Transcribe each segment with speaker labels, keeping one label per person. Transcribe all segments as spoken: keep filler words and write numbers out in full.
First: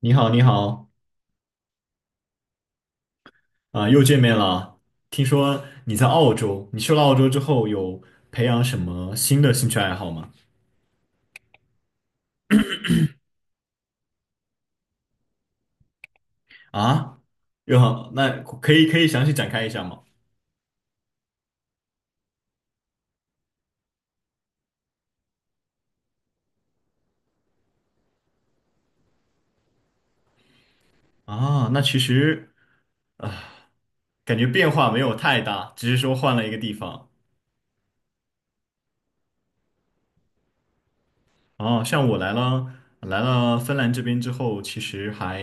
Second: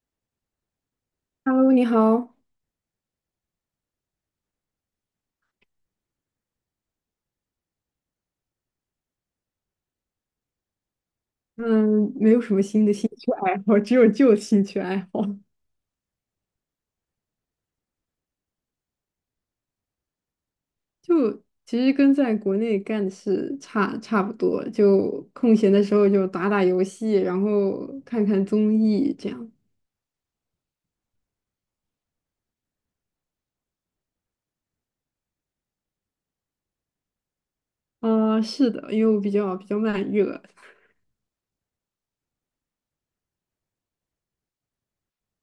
Speaker 1: 你好，你好，
Speaker 2: Hello，你好。
Speaker 1: 啊、又见面了。听说你在澳洲，你去了澳洲之后有培养什么新的兴趣爱好吗？
Speaker 2: 嗯，没有什么新的兴趣爱好，只有旧兴趣爱好。
Speaker 1: 啊，又好，那可以可以详细展开一下吗？
Speaker 2: 就其实跟在国内干的事差差不多，就空闲的时候就打打游戏，然后看看综艺这样。
Speaker 1: 啊，那其实啊，感觉变化没有太大，只是说换了一个地方。
Speaker 2: 啊、是的，因为我比较比较慢热。
Speaker 1: 啊，像我来了来了芬兰这边之后，其实还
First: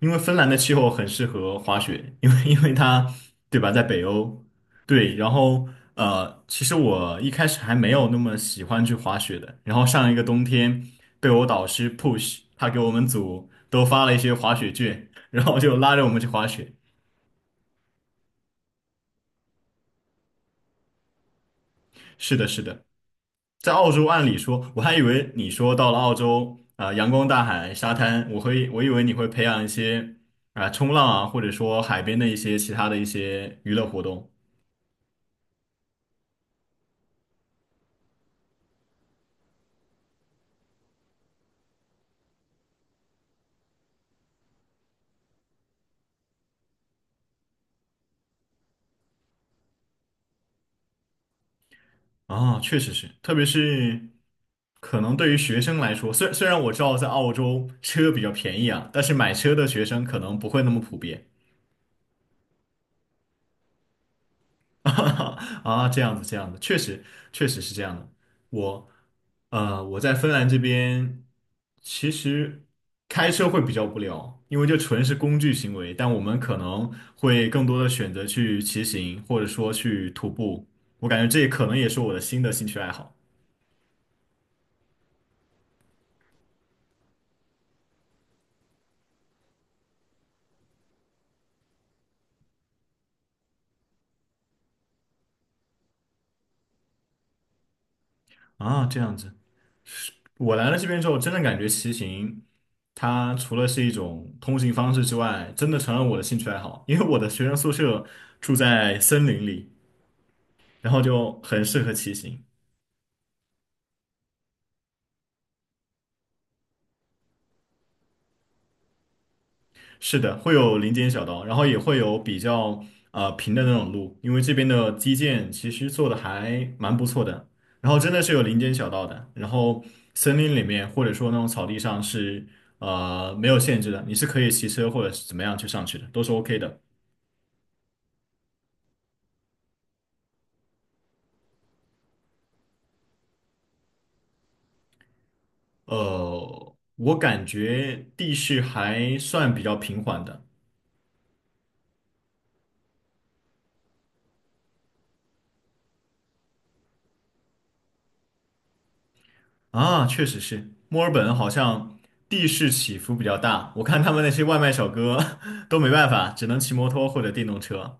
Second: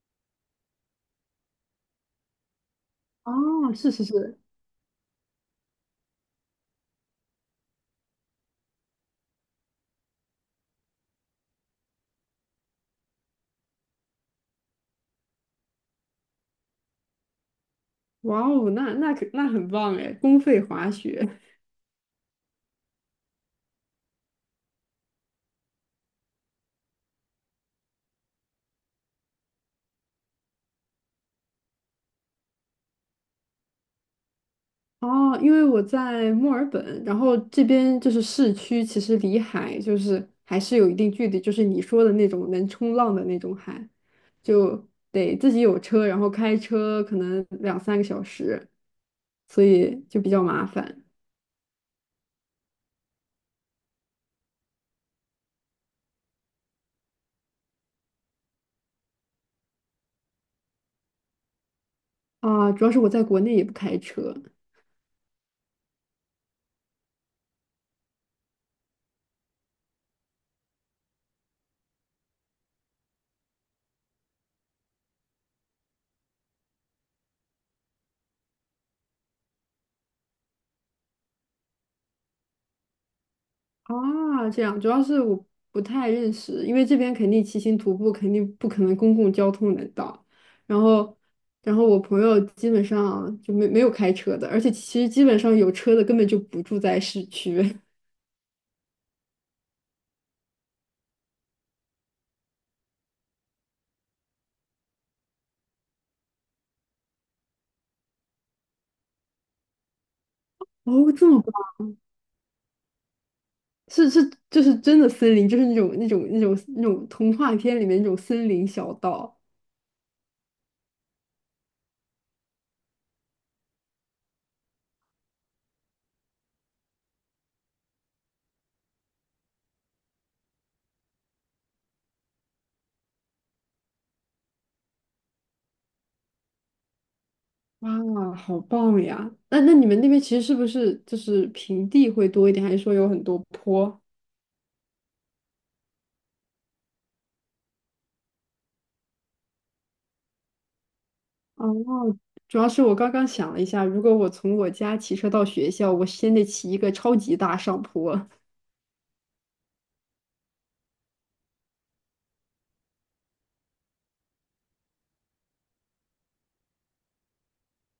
Speaker 1: 因为芬兰的气候很适合滑雪，因为因为它对吧，
Speaker 2: 哦，
Speaker 1: 在
Speaker 2: 是
Speaker 1: 北
Speaker 2: 是是，
Speaker 1: 欧，对，然后呃，其实我一开始还没有那么喜欢去滑雪的，然后上一个冬天被我导师 push，他给我们组都发了一些滑雪券，然后就拉着我们去滑雪。
Speaker 2: 哇哦，那那可那很棒哎，公费滑雪。
Speaker 1: 是的，是的。在澳洲，按理说，我还以为你说到了澳洲啊、阳光大海、沙滩，我会我以为你会培养一些啊、冲浪啊，或者说海边的一些其他的一些娱乐活动
Speaker 2: 哦，因为我在墨尔本，然后这边就是市区，其实离海就是还是有一定距离，就是你说的那种能冲浪的那种海，就得自己有车，然后开车可能两三个小时，所以就比较麻烦。
Speaker 1: 啊、确实是，特别是可能对于学生来说，虽虽然我知道在澳洲车比较便宜啊，但是买车的学生可能不会那么普遍。
Speaker 2: 啊。主要是我在国内也不开车。
Speaker 1: 啊，这样子，这样子，确实，确实是这样的。我，呃，我在芬兰这边，其实开车会比较无聊，因为这纯是工具行为，但我们可能会更多的选择去骑行，或者说去徒步。我感觉这可能也是我的新的兴趣爱好
Speaker 2: 啊，这样，主要是我不太认识，因为这边肯定骑行徒步肯定不可能公共交通能到，然后，然后我朋友基本上就没没有开车的，而且其实基本上有车的根本就不住在市区。
Speaker 1: 啊，这样子。我来了这边之后，真的感觉骑行，它除了是一种通行方式之外，真的成了我的兴趣爱好，因为我的学生宿舍住在森林里。然后
Speaker 2: 哦，这
Speaker 1: 就
Speaker 2: 么棒，
Speaker 1: 很适合骑行。
Speaker 2: 是是，就是真的森林，就是那种那种那种那种童话片里面那种森林小道。
Speaker 1: 是的，会有林间小道，然后也会有比较呃平的那种路，因为这边的基建其实做的还蛮不错的。然后真的是有林间小道的，然后森林里面或者说那种草地上是呃没有限制的，你是可以骑车或者是怎么样去上去的，都是 OK 的。
Speaker 2: 哇，好棒呀！那那你们那边其实是不是就是平地会多一点，还是说有很多坡？
Speaker 1: 呃，我感觉地势还算比较平缓的。
Speaker 2: 哦，主要是我刚刚想了一下，如果我从我家骑车到学校，我先得骑一个超级大上坡，
Speaker 1: 啊，确实是，墨尔本好像地势起伏比较大，我看他们那些外卖小哥 都没办法，只能骑摩托或者电动车。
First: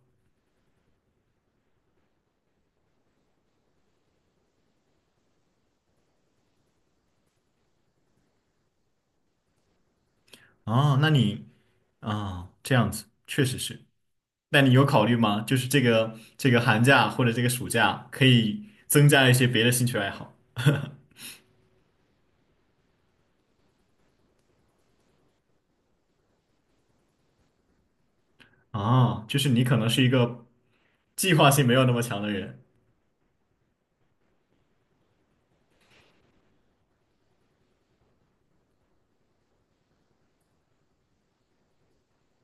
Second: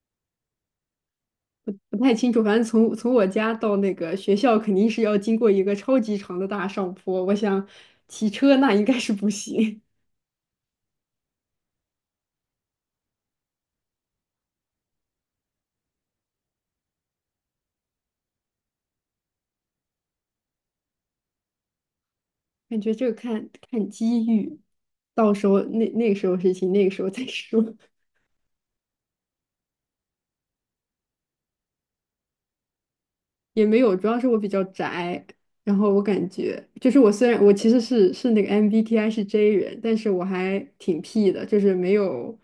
Speaker 2: 不太清楚。反正从从我家到那个学校，肯定是要经过一个超级长的大上坡。我想骑车那应该是不行，
Speaker 1: 哦，那你啊，这样子确实是。那你有考虑吗？就是这个这个寒假或者这个暑假，可以增加一些别的兴趣爱好。
Speaker 2: 感觉这个看看机遇，到时候那那个时候事情，那个时候再说。
Speaker 1: 啊，就是你可能是一个计划性没有那么强的人，
Speaker 2: 也没有，主要是我比较宅，然后我感觉就是我虽然我其实是是那个 M B T I 是 J 人，但是我还挺 P 的，就是没有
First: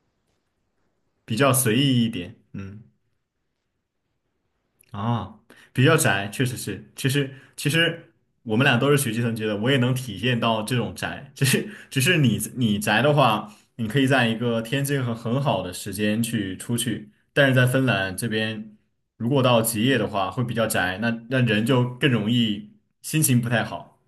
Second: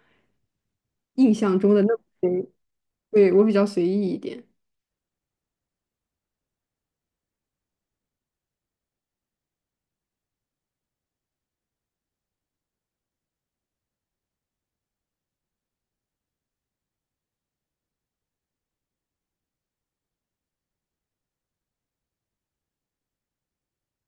Speaker 2: 印
Speaker 1: 比较
Speaker 2: 象中
Speaker 1: 随
Speaker 2: 的那么
Speaker 1: 意一点。
Speaker 2: J，
Speaker 1: 嗯。
Speaker 2: 对，我比较随意一点。
Speaker 1: 啊，比较宅，确实是。其实其实我们俩都是学计算机的，我也能体现到这种宅。只是只是你你宅的话，你可以在一个天气很很好的时间去出去，但是在芬兰这边，如果到极夜的话，会比较宅，那那人就更容易心情不太好。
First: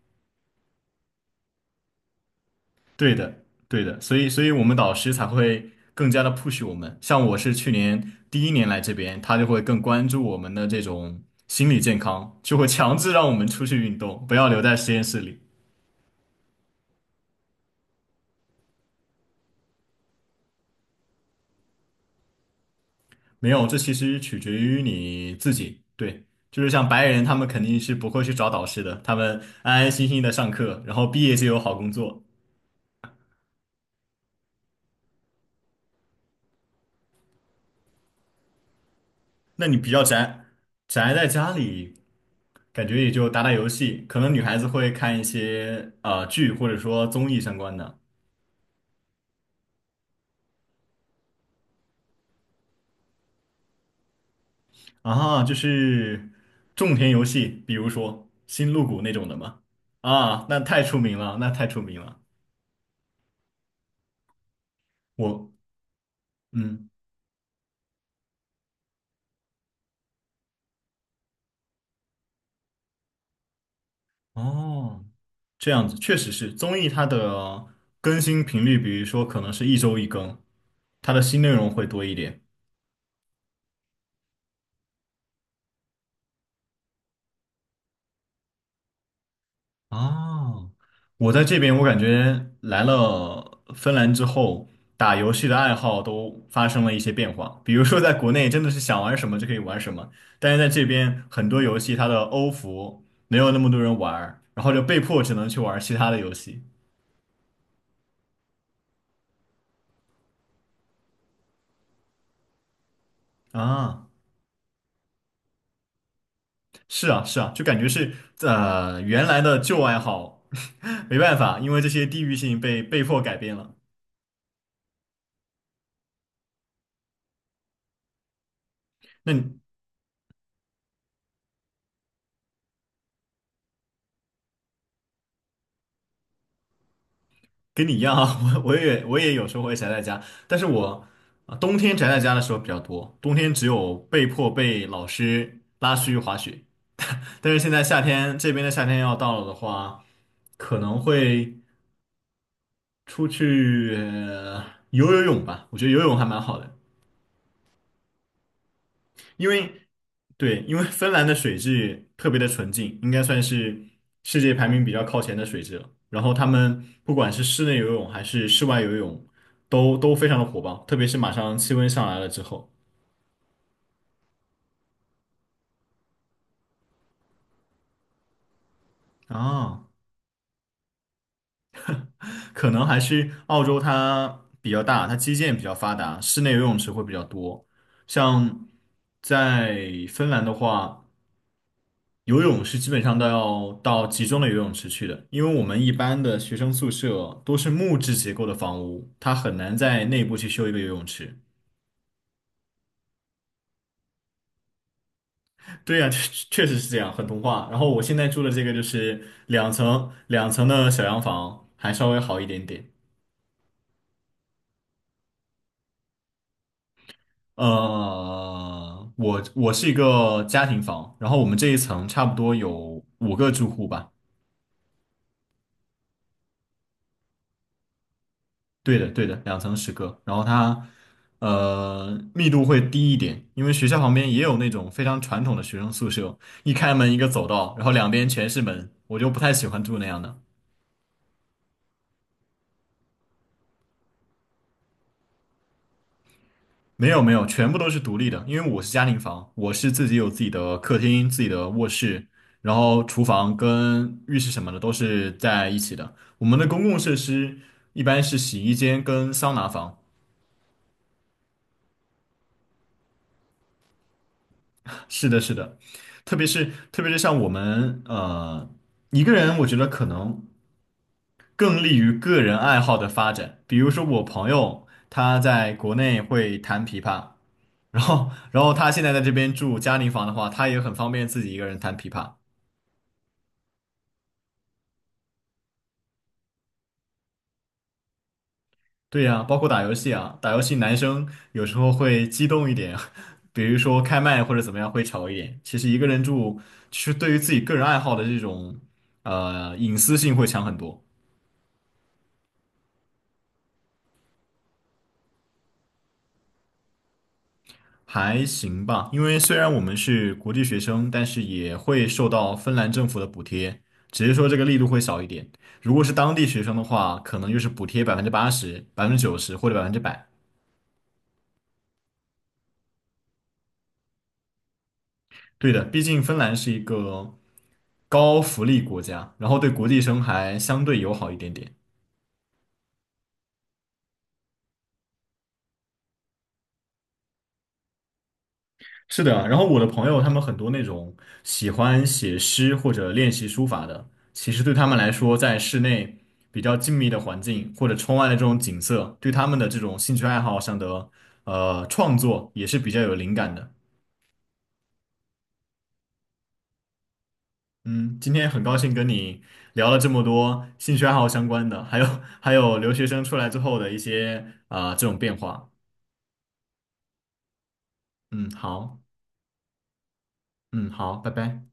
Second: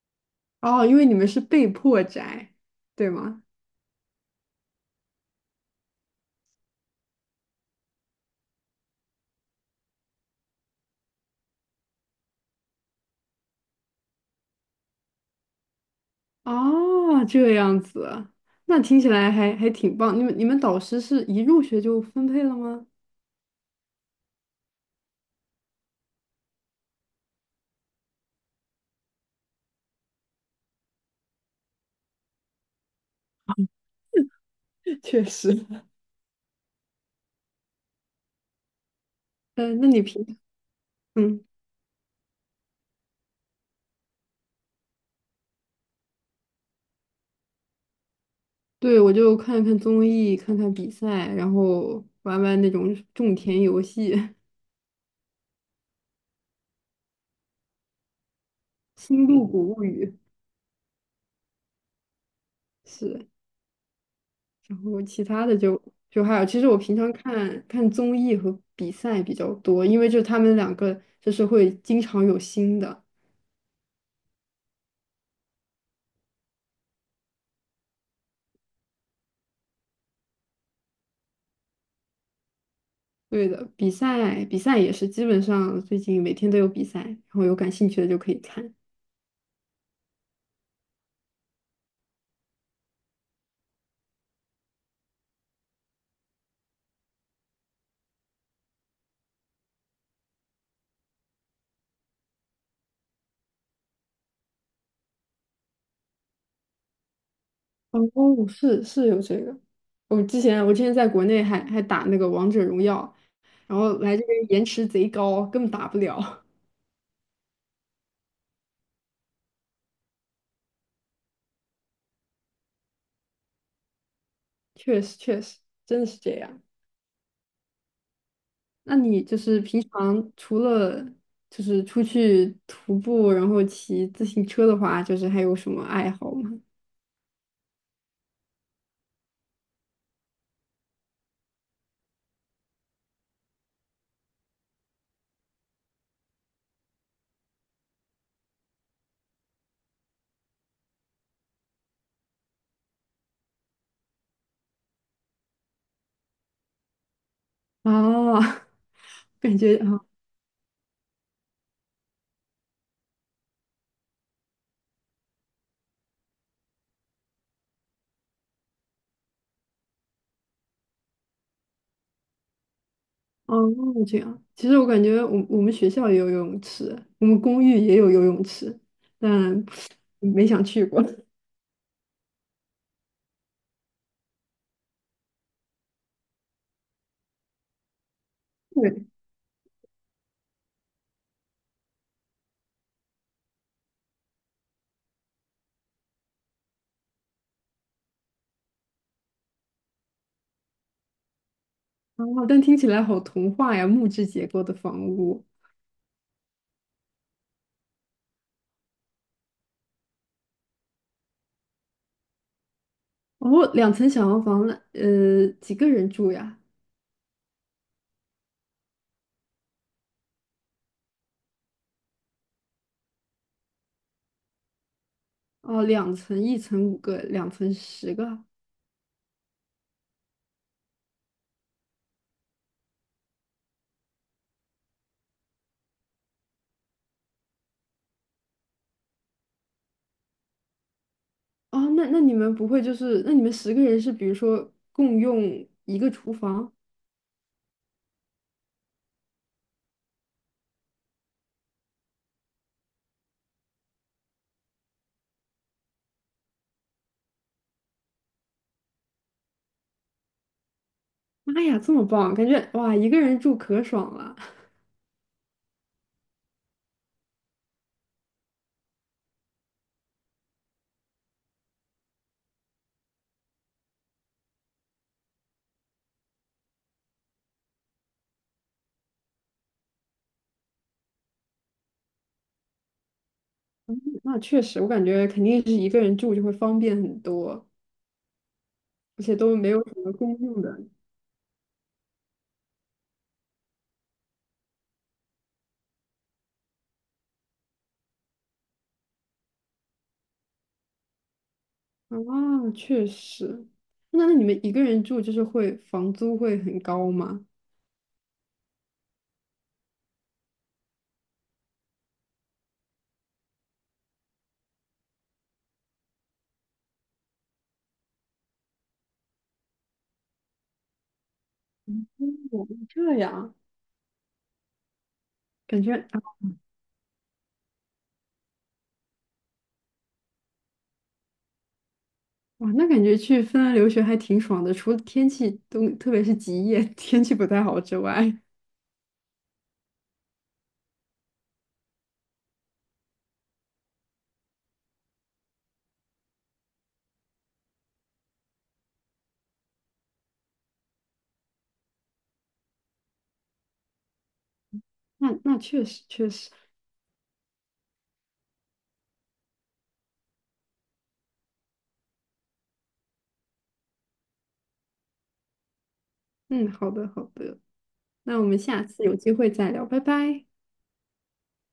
Speaker 2: 哦，因为你们是被迫宅，对
Speaker 1: 对的，
Speaker 2: 吗？
Speaker 1: 对的，所以，所以我们导师才会更加的 push 我们。像我是去年第一年来这边，他就会更关注我们的这种心理健康，就会强制让我们出去运动，不要留在实验室里。
Speaker 2: 哦，这样子，那听起来还还挺棒。你们你们导师是一入学就分配了吗？
Speaker 1: 没有，这其实取决于你自己。对，就是像白人，他们肯定是不会去找导师的，他们安安心心的上课，然后毕业就有好工作。
Speaker 2: 确实。
Speaker 1: 那你
Speaker 2: 嗯，那
Speaker 1: 比较
Speaker 2: 你平
Speaker 1: 宅，宅在
Speaker 2: 嗯。
Speaker 1: 家里，感觉也就打打游戏，可能女孩子会看一些呃剧或者说综艺相关的
Speaker 2: 对，我就看看综艺，看看比赛，然后玩玩那种种田游戏，
Speaker 1: 啊，就是种田游戏，比如说《星露谷》那种
Speaker 2: 《星
Speaker 1: 的
Speaker 2: 露
Speaker 1: 嘛。
Speaker 2: 谷物语》
Speaker 1: 啊，那太出名了，那太出名了。
Speaker 2: 是，然后其
Speaker 1: 我
Speaker 2: 他的就就还有，其实我
Speaker 1: 嗯
Speaker 2: 平常看看综艺和比赛比较多，因为就他们两个就是会经常有新的。
Speaker 1: 哦，这样子确实是综艺它的更新频率，比如说可能是一周一更，它的新内容会多一点。
Speaker 2: 对的，比赛比赛也是，基本上最近每天都有比赛，然后有感兴趣的就可以看。
Speaker 1: 哦，我在这边，我感觉来了芬兰之后，打游戏的爱好都发生了一些变化。比如说，在国内真的是想玩什么就可以玩什么，但是在这边很多游戏它的欧服没有那么多人玩儿然后就被迫只能去玩其他的游戏。
Speaker 2: 哦，是是有这个，我之前我之前在国内还还打那个王者荣耀。然后
Speaker 1: 啊，
Speaker 2: 来这边延迟贼高，根本打不了。
Speaker 1: 是啊，是啊，就感觉是呃原来的旧爱好，没办法，因为这些地域性被被迫改变了。
Speaker 2: 确实，确实，真的是这样。那你
Speaker 1: 那
Speaker 2: 就
Speaker 1: 你
Speaker 2: 是平常除了就是出去徒步，然后骑自行车的话，就是还有什么爱好吗？
Speaker 1: 跟你一样啊，我我也我也有时候会宅在家，但是我啊冬天宅在家的时候比较多，冬天只有被迫被老师拉出去滑雪，但是现在夏天这边的夏天要到了的话，可能会出去呃游游泳吧，我觉得游泳还蛮好的。
Speaker 2: 啊，
Speaker 1: 因
Speaker 2: 感觉
Speaker 1: 为
Speaker 2: 啊，
Speaker 1: 对，因为芬兰的水质特别的纯净，应该算是世界排名比较靠前的水质了。然后他们不管是室内游泳还是室外游泳，都都非常的火爆，特别是马上气温上来了之后
Speaker 2: 哦，这样。其实我感觉我我们学校也有游泳池，我们公寓也有游泳池，但
Speaker 1: 啊，
Speaker 2: 没想去过。
Speaker 1: 可能还是澳洲它比较大，它基建比较发达，室内游泳池会比较多。像
Speaker 2: 对，
Speaker 1: 在芬兰的话。游泳是基本上都要到集中的游泳池去的，因为我们一般的学生宿舍都是木质结构的房屋，它很难在内部去修一个游泳池。
Speaker 2: 啊，但听起来好童话呀，木质结构的房屋。
Speaker 1: 对呀，确确实是这样，很童话。然后我现在住的这个就是两层两层的小洋房，还稍微好一点点。
Speaker 2: 哦，两层小洋房，那呃，几个人住呀？
Speaker 1: 呃，我我是一个家庭房，然后我们这一层差不多有五个住户吧。
Speaker 2: 哦，两层，一层五个，两层十个。
Speaker 1: 对的，对的，两层十个，然后它呃密度会低一点，因为学校旁边也有那种非常传统的学生宿舍，一开门一个走道，然后两边全是门，我就不太喜欢住那样的。
Speaker 2: 哦，那那你们不会就是，那你们十个人是比如说共用一个厨房？
Speaker 1: 没有没有，全部都是独立的，因为我是家庭房，我是自己有自己的客厅、自己的卧室，然后厨房跟浴室什么的都是在一起的。我们的公共设施一般是洗衣间跟桑拿房。
Speaker 2: 妈呀，这么棒，感觉哇，一个人住可爽了。
Speaker 1: 是的，是的，特别是特别是像我们呃一个人，我觉得可能更利于个人爱好的发展。比如说我朋友他在国内会弹琵琶，然后然后他现在在这边住嘉陵房的话，他也很方便自己一个人弹琵琶。
Speaker 2: 那确实，我感觉肯定是一个人住就会方便很多，而
Speaker 1: 对
Speaker 2: 且
Speaker 1: 呀，
Speaker 2: 都
Speaker 1: 包括
Speaker 2: 没有
Speaker 1: 打游
Speaker 2: 什
Speaker 1: 戏
Speaker 2: 么公
Speaker 1: 啊，打游
Speaker 2: 用
Speaker 1: 戏
Speaker 2: 的。
Speaker 1: 男生有时候会激动一点，比如说开麦或者怎么样会吵一点。其实一个人住，其实对于自己个人爱好的这种呃隐私性会强很多。
Speaker 2: 啊，确实。那那你们一个人住就是会房租会很高吗？
Speaker 1: 还行吧，因为虽然我们是国际学生，但是也会受到芬兰政府的补贴，只是说这个力度会小一点。如果是当地学生的话，可能就是补贴百分之八十、百分之九十或者百分之百。
Speaker 2: 哦，这样
Speaker 1: 对
Speaker 2: 感
Speaker 1: 的，
Speaker 2: 觉
Speaker 1: 毕
Speaker 2: 啊
Speaker 1: 竟芬兰是一个高福利国家，然后对国际生还相对友好一点点。
Speaker 2: 哇，那感觉去芬兰留学还挺爽的，除了天气都，特别是极夜 天气不太好之外，
Speaker 1: 是的，然后我的朋友他们很多那种喜欢写诗或者练习书法的，其实对他们来说，在室内比较静谧的环境或者窗外的这种景色，对他们的这种兴趣爱好上的呃创作也是比较有灵感的。
Speaker 2: 那那确实确实，
Speaker 1: 嗯，今天很高兴跟你聊了这么多兴趣爱好相关的，还有还有留学生出来之后的一些啊、呃这种变化。
Speaker 2: 嗯，好的好的，那我
Speaker 1: 嗯，
Speaker 2: 们下
Speaker 1: 好，
Speaker 2: 次有机会再聊，拜拜。
Speaker 1: 嗯，好，拜拜。